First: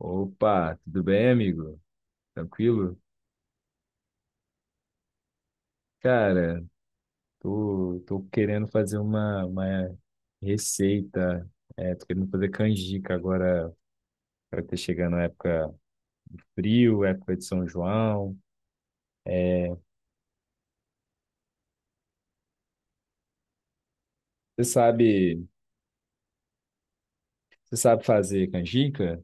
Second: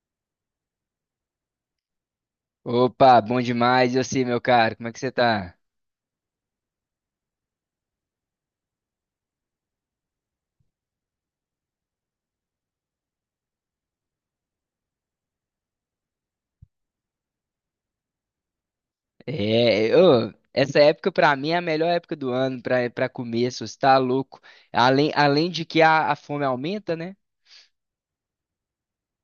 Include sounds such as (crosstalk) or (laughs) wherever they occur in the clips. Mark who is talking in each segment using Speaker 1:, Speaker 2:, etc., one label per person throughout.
Speaker 1: Opa, tudo bem, amigo? Tranquilo?
Speaker 2: Opa, bom demais. Eu sei, meu caro, como é que você tá?
Speaker 1: Cara, tô querendo fazer uma receita. Tô querendo fazer canjica agora para ter chegando a época frio, época de São João. É,
Speaker 2: É, ô, essa época pra mim é a melhor época do ano pra para comer, se você tá louco.
Speaker 1: Você
Speaker 2: Além,
Speaker 1: sabe,
Speaker 2: além de que a fome aumenta, né?
Speaker 1: você sabe fazer canjica?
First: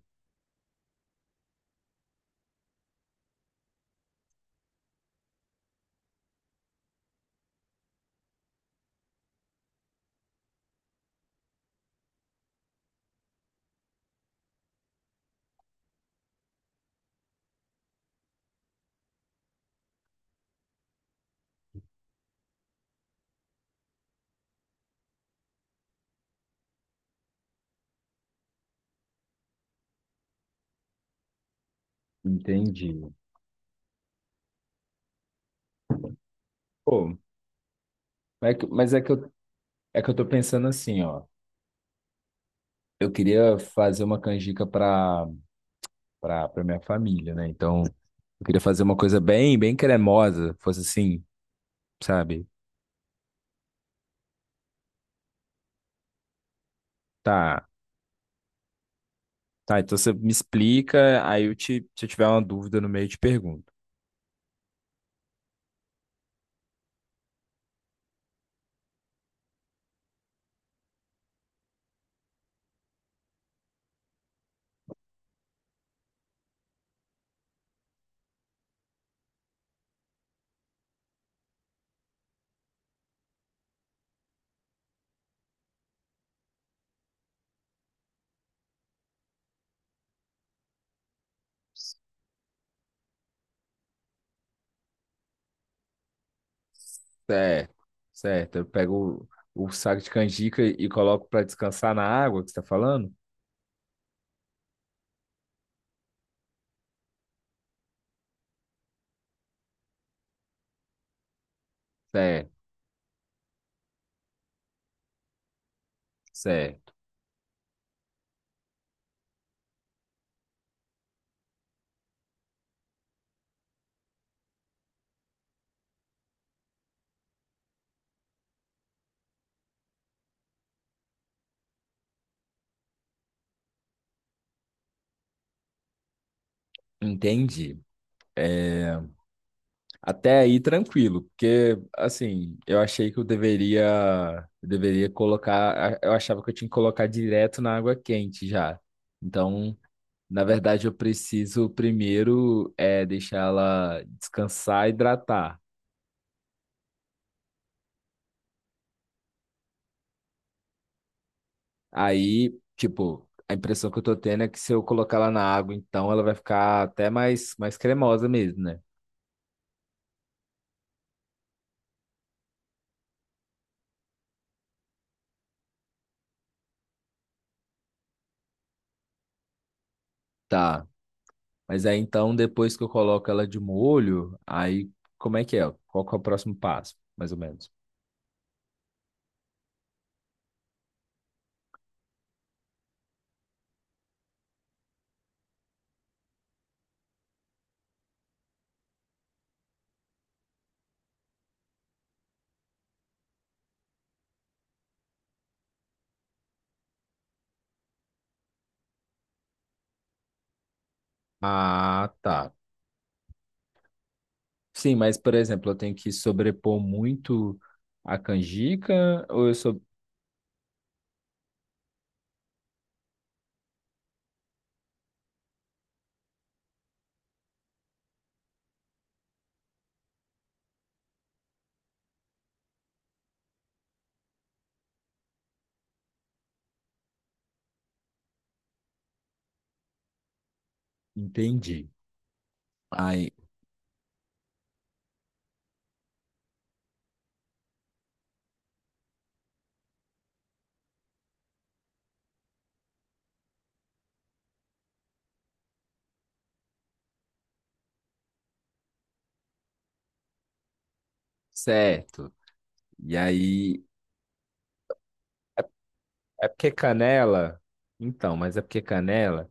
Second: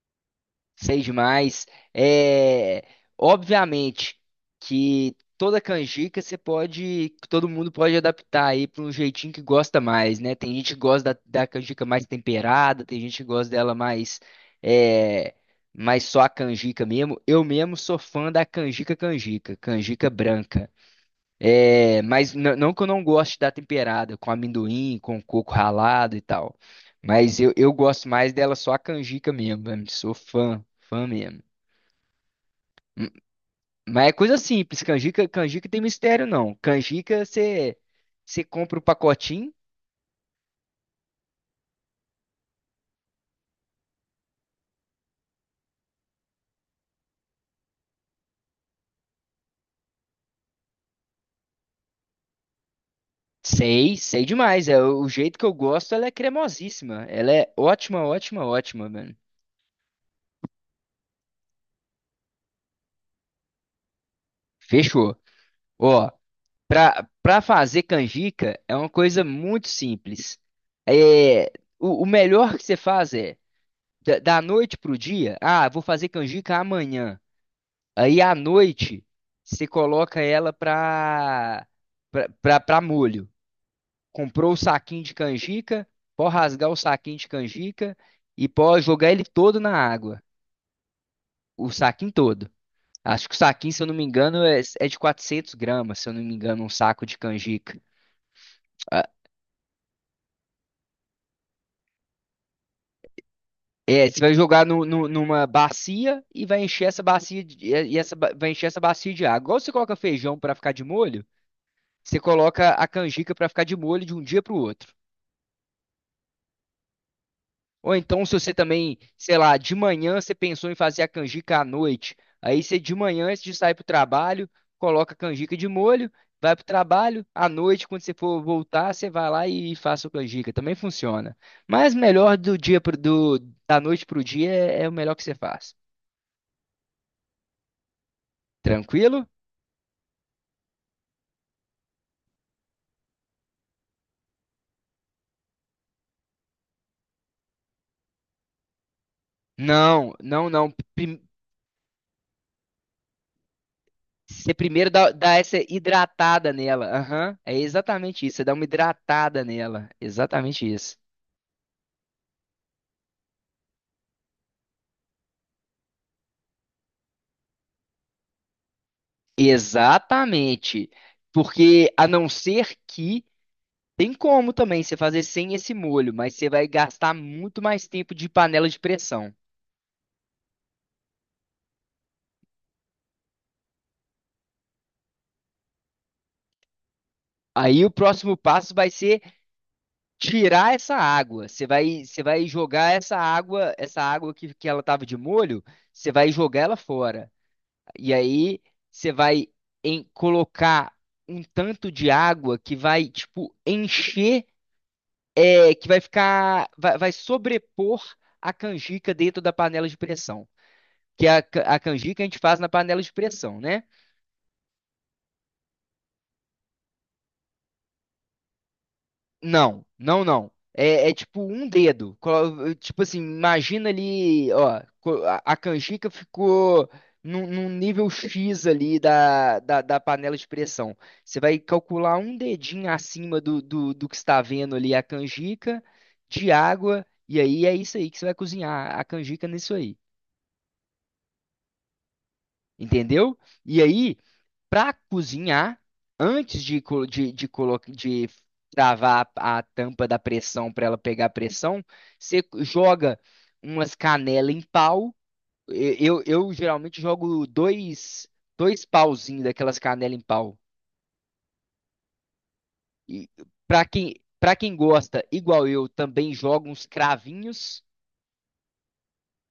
Speaker 2: Sei demais. É, obviamente que toda canjica você pode, que todo mundo pode adaptar aí para um jeitinho que gosta mais, né? Tem gente que gosta da canjica mais temperada, tem gente que gosta dela mais, é, mais só a canjica mesmo. Eu mesmo sou fã da canjica, canjica branca. É, mas não que eu não goste da temperada, com amendoim, com coco ralado e tal. Mas eu gosto mais dela só a canjica mesmo, velho. Sou fã mesmo.
Speaker 1: Entendi.
Speaker 2: M- Mas é coisa simples, canjica, canjica tem mistério não.
Speaker 1: Pô,
Speaker 2: Canjica você
Speaker 1: mas é que,
Speaker 2: compra o
Speaker 1: mas é que eu,
Speaker 2: pacotinho,
Speaker 1: é que eu tô pensando assim, ó. Eu queria fazer uma canjica pra minha família, né? Então, eu queria fazer uma coisa bem cremosa, fosse assim, sabe?
Speaker 2: sei demais. É o jeito que eu gosto, ela é cremosíssima. Ela é
Speaker 1: Tá,
Speaker 2: ótima, ótima, mano.
Speaker 1: tá. Então você me explica, aí eu te, se eu tiver uma dúvida no meio, eu te pergunto.
Speaker 2: Fechou. Ó, Para fazer canjica é uma coisa muito simples. É, o melhor que você faz é da noite pro dia. Ah, vou fazer canjica amanhã. Aí à noite você coloca ela pra para para molho. Comprou o saquinho de canjica, pode rasgar o saquinho de canjica e pode jogar ele todo na água, o saquinho todo. Acho que o saquinho, se eu não me engano, é de 400 gramas, se eu não me engano, um saco de
Speaker 1: Certo,
Speaker 2: canjica.
Speaker 1: certo. Eu pego o saco de canjica e coloco para descansar na água que você tá falando?
Speaker 2: É, você vai jogar numa bacia e vai encher essa bacia de, vai encher essa bacia de água. Igual você coloca feijão para ficar de molho, você
Speaker 1: Certo,
Speaker 2: coloca a canjica para ficar de molho de um dia para o outro.
Speaker 1: certo.
Speaker 2: Ou então, se você também, sei lá, de manhã você pensou em fazer a canjica à noite, aí você de manhã, antes de sair para o trabalho, coloca a canjica de molho, vai para o trabalho, à noite, quando você for voltar, você vai lá e faz a sua canjica. Também funciona. Mas melhor do da noite para o dia é o melhor que você faz.
Speaker 1: Entendi. É,
Speaker 2: Tranquilo?
Speaker 1: até aí tranquilo, porque assim, eu achei que eu deveria colocar, eu achava que eu tinha que colocar direto na água quente já. Então,
Speaker 2: Não,
Speaker 1: na
Speaker 2: não, não.
Speaker 1: verdade, eu
Speaker 2: Prim-
Speaker 1: preciso primeiro deixar ela
Speaker 2: Você
Speaker 1: descansar,
Speaker 2: primeiro dá essa
Speaker 1: hidratar.
Speaker 2: hidratada nela. Aham, é exatamente isso. Você dá uma hidratada nela. Exatamente isso.
Speaker 1: Aí, tipo, a impressão que eu tô tendo é que se eu colocar ela na água, então ela vai ficar até mais cremosa mesmo, né?
Speaker 2: Exatamente. Porque a não ser que tem como também você fazer sem esse molho, mas você vai gastar muito mais tempo de panela de pressão.
Speaker 1: Tá. Mas aí então, depois que eu coloco ela de molho, aí como é que é? Qual que é o próximo passo, mais ou menos?
Speaker 2: Aí o próximo passo vai ser tirar essa água. Você vai jogar essa água que ela estava de molho, você vai jogar ela fora. E aí você vai em colocar um tanto de água que vai, tipo, encher, que vai vai sobrepor a canjica dentro da panela de pressão. Que é a
Speaker 1: Ah,
Speaker 2: canjica a gente
Speaker 1: tá.
Speaker 2: faz na panela de pressão, né?
Speaker 1: Sim, mas por exemplo, eu tenho que sobrepor muito a canjica ou eu sou...
Speaker 2: Não, não, não. É, é tipo um dedo. Tipo assim, imagina ali, ó, a canjica ficou num, num nível X ali da panela de pressão. Você vai calcular um dedinho acima do que está vendo ali a canjica de água, e aí é isso aí que você vai cozinhar a canjica nisso aí.
Speaker 1: Entendi. Aí,
Speaker 2: Entendeu? E aí, para cozinhar, antes de, co- de, colo- de travar a tampa da pressão para ela pegar pressão, você joga umas canelas em pau. Eu geralmente jogo dois pauzinhos daquelas canelas em pau.
Speaker 1: certo. E
Speaker 2: E
Speaker 1: aí,
Speaker 2: para para quem gosta, igual eu, também
Speaker 1: é
Speaker 2: jogo
Speaker 1: porque
Speaker 2: uns
Speaker 1: canela?
Speaker 2: cravinhos.
Speaker 1: Então, mas é porque canela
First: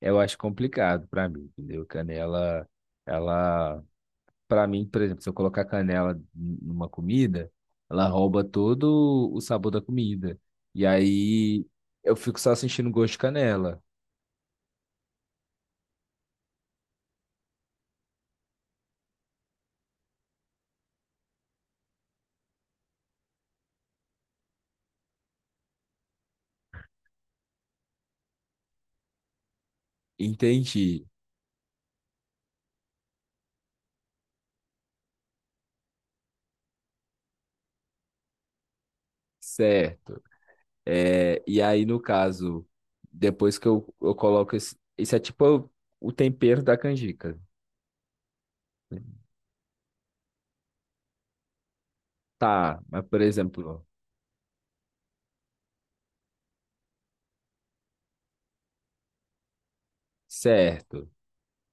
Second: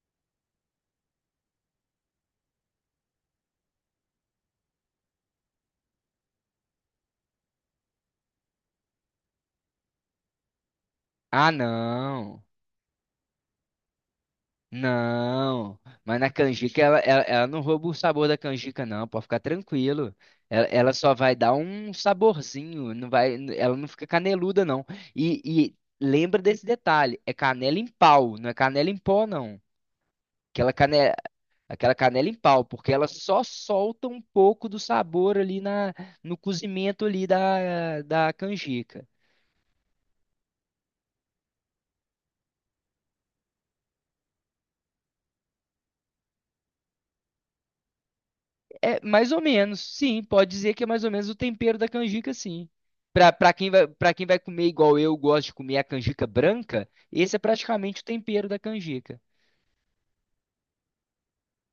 Speaker 1: eu acho complicado pra mim, entendeu? Canela, ela, pra mim, por exemplo, se eu colocar numa comida, ela rouba todo o sabor da comida. E
Speaker 2: Ah,
Speaker 1: aí eu fico
Speaker 2: não.
Speaker 1: só sentindo gosto de canela.
Speaker 2: Não, mas na canjica ela não rouba o sabor da canjica, não, pode ficar tranquilo. Ela só vai dar um saborzinho, não vai, ela não fica caneluda, não. E lembra desse detalhe: é canela em pau, não é canela em pó, não. Aquela
Speaker 1: Entendi,
Speaker 2: canela, aquela canela em pau, porque ela só solta um pouco do sabor ali no cozimento ali da canjica.
Speaker 1: certo. É, e aí, no caso, depois que eu coloco esse, isso é tipo o tempero da canjica.
Speaker 2: É
Speaker 1: Né?
Speaker 2: mais ou menos, sim, pode dizer que é mais ou menos o tempero da canjica, sim.
Speaker 1: Tá, mas por
Speaker 2: Pra quem
Speaker 1: exemplo,
Speaker 2: vai, pra quem vai comer igual eu gosto de comer a canjica branca, esse é praticamente o tempero da canjica.
Speaker 1: certo.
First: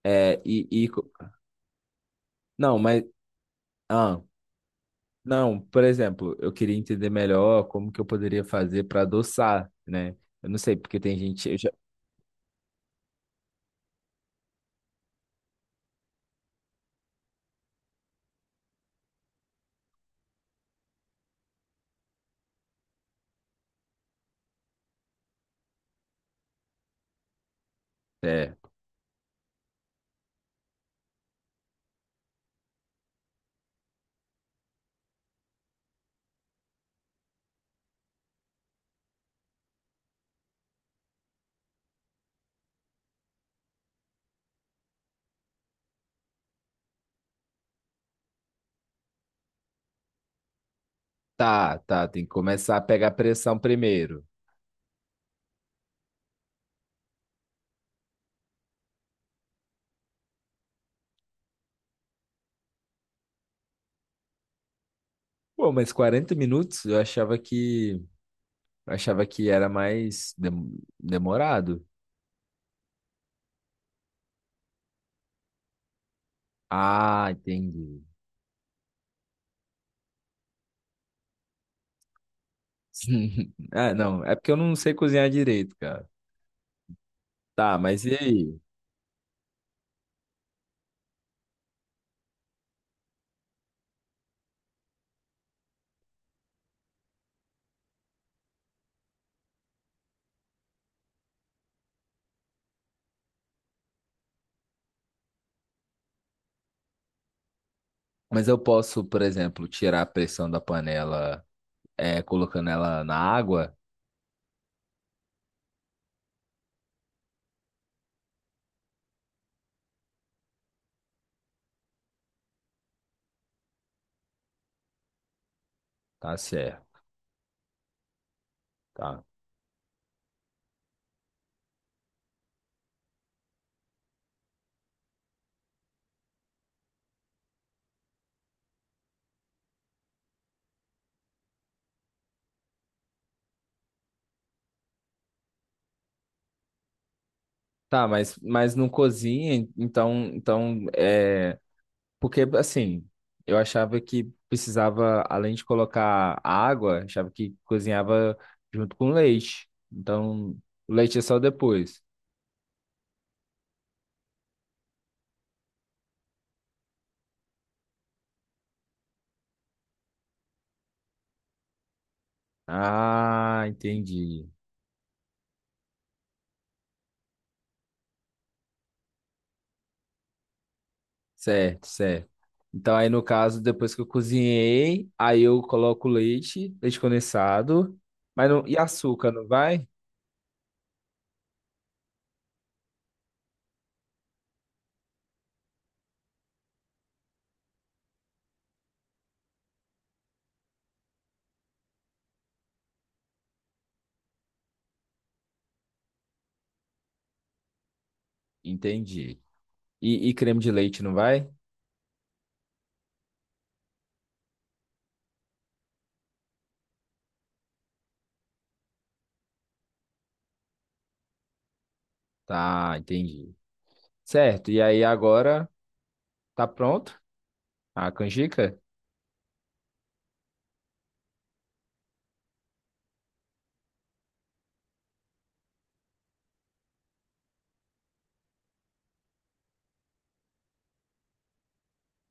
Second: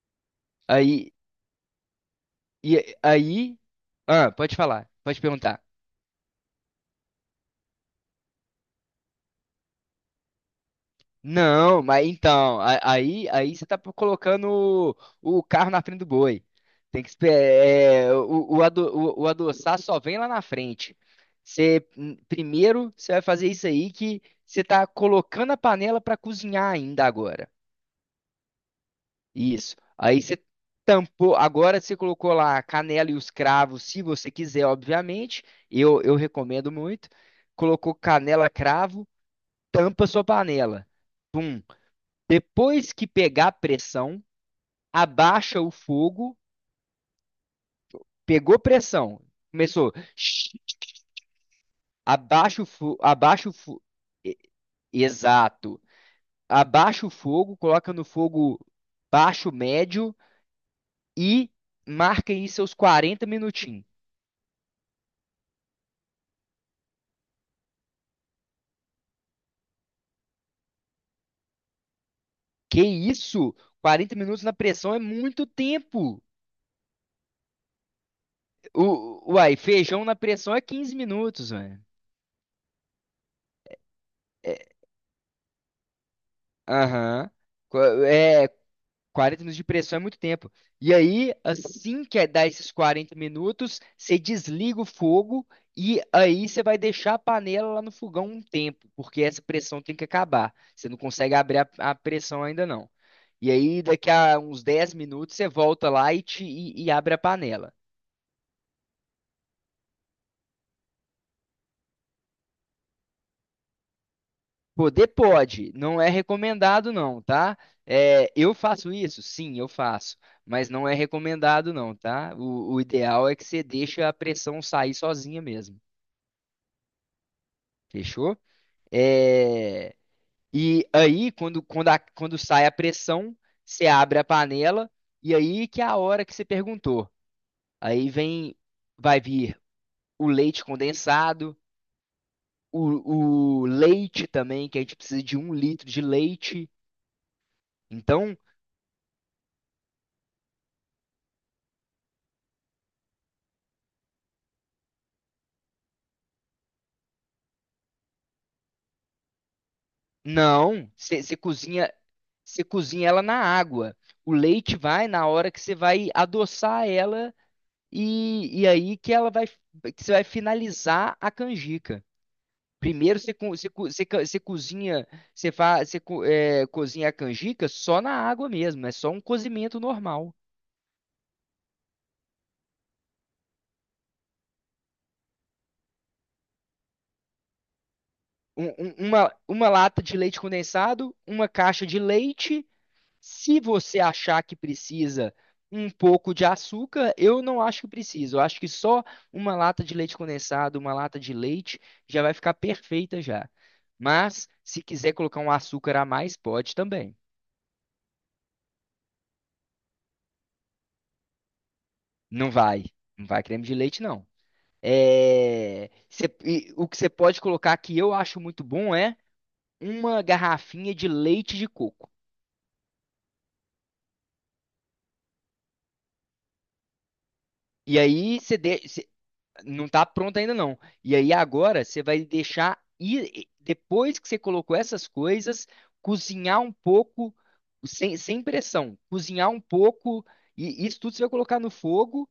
Speaker 1: É, e, e co-
Speaker 2: Aí,
Speaker 1: não,
Speaker 2: e,
Speaker 1: mas
Speaker 2: aí,
Speaker 1: ah.
Speaker 2: ah, pode falar, pode
Speaker 1: Não,
Speaker 2: perguntar.
Speaker 1: por exemplo, eu queria entender melhor como que eu poderia fazer para adoçar, né? Eu não sei, porque tem gente. Eu já...
Speaker 2: Não, mas então, aí você tá colocando o carro na frente do boi. Tem que esperar. O adoçar só vem lá na frente. Primeiro, você vai fazer isso aí que você tá colocando a panela para cozinhar ainda agora.
Speaker 1: É,
Speaker 2: Isso. Aí você tampou. Agora você colocou lá a canela e os cravos, se você quiser, obviamente. Eu recomendo muito. Colocou canela, cravo, tampa sua panela. Depois que pegar pressão, abaixa o fogo, pegou pressão. Começou. Shhh,
Speaker 1: tá, tem que começar a pegar
Speaker 2: Abaixa o
Speaker 1: pressão
Speaker 2: fogo.
Speaker 1: primeiro.
Speaker 2: Exato. Abaixa o fogo, coloca no fogo baixo, médio e marca aí seus 40 minutinhos.
Speaker 1: Pô, mas 40 minutos eu achava que era mais demorado.
Speaker 2: Que isso? 40 minutos na pressão é muito tempo.
Speaker 1: Ah, entendi.
Speaker 2: O, uai, feijão na pressão é 15 minutos, velho.
Speaker 1: (laughs) Ah, não, é porque eu
Speaker 2: É,
Speaker 1: não sei cozinhar direito, cara.
Speaker 2: Aham.
Speaker 1: Tá,
Speaker 2: Co-
Speaker 1: mas e
Speaker 2: É,
Speaker 1: aí?
Speaker 2: 40 minutos de pressão é muito tempo. E aí, assim que dá esses 40 minutos, você desliga o fogo e aí você vai deixar a panela lá no fogão um tempo, porque essa pressão tem que acabar. Você não consegue abrir a pressão ainda não. E aí, daqui a uns 10 minutos, você volta lá e abre a panela.
Speaker 1: Mas eu posso, por exemplo, tirar a pressão da panela, colocando ela na água?
Speaker 2: Poder pode, não é recomendado não, tá? É, eu faço isso? Sim, eu faço. Mas não é recomendado, não, tá? O ideal é que você deixe a pressão sair sozinha mesmo.
Speaker 1: Tá certo.
Speaker 2: Fechou?
Speaker 1: Tá.
Speaker 2: É, e aí, quando sai a pressão, você abre a panela, e aí que é a hora que você perguntou. Aí vem, vai vir o leite condensado, o leite também, que a gente precisa de 1 litro de leite.
Speaker 1: Tá,
Speaker 2: Então,
Speaker 1: mas não cozinha, então, então é. Porque, assim, eu achava que precisava, além de colocar água, achava que cozinhava junto com leite. Então,
Speaker 2: não,
Speaker 1: o leite é
Speaker 2: você
Speaker 1: só
Speaker 2: cozinha,
Speaker 1: depois.
Speaker 2: você cozinha ela na água. O leite vai na hora que você vai adoçar ela, e aí que ela vai, que você vai finalizar a canjica. Primeiro
Speaker 1: Ah,
Speaker 2: você
Speaker 1: entendi.
Speaker 2: cozinha, você, fa, você co- é, cozinha a canjica só na água mesmo, é só um cozimento normal.
Speaker 1: Certo. Então, aí no caso, depois que eu cozinhei, aí eu coloco leite, leite condensado, mas não, e açúcar, não
Speaker 2: Uma
Speaker 1: vai?
Speaker 2: lata de leite condensado, uma caixa de leite. Se você achar que precisa um pouco de açúcar, eu não acho que precisa. Eu acho que só uma lata de leite condensado, uma lata de leite já vai ficar perfeita já. Mas se quiser colocar um açúcar a mais, pode também.
Speaker 1: Entendi. E creme de leite, não vai?
Speaker 2: Não vai. Não vai creme de leite, não. E o que você pode colocar que eu acho muito bom é uma garrafinha de leite de coco.
Speaker 1: Tá, entendi. Certo, e aí agora tá pronto
Speaker 2: E
Speaker 1: a
Speaker 2: aí
Speaker 1: canjica?
Speaker 2: não tá pronto ainda não. E aí agora você vai deixar e depois que você colocou essas coisas, cozinhar um pouco sem pressão, cozinhar um pouco e isso tudo você vai colocar no fogo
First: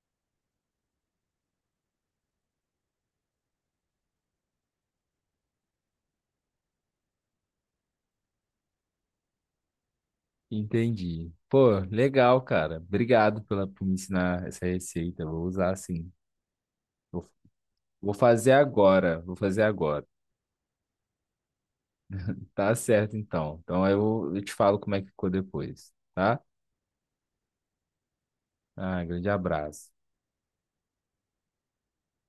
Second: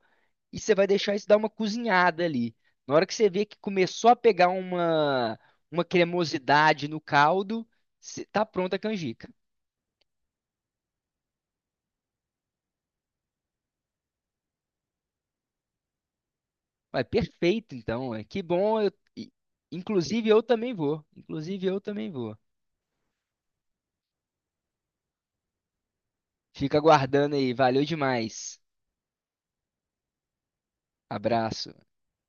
Speaker 2: e você vai deixar isso dar uma cozinhada ali. Na hora que você vê que começou a pegar uma cremosidade no caldo, tá pronta a canjica.
Speaker 1: Entendi. Pô, legal, cara. Obrigado pela, por me ensinar essa receita. Vou usar assim.
Speaker 2: Vai,
Speaker 1: Vou,
Speaker 2: perfeito então.
Speaker 1: vou
Speaker 2: Ué. Que
Speaker 1: fazer
Speaker 2: bom.
Speaker 1: agora. Vou fazer agora.
Speaker 2: Inclusive eu também vou. Inclusive eu também vou.
Speaker 1: Tá certo, então. Então eu te falo como é que ficou depois, tá?
Speaker 2: Fica aguardando aí. Valeu demais.
Speaker 1: Ah, grande abraço.
Speaker 2: Abraço.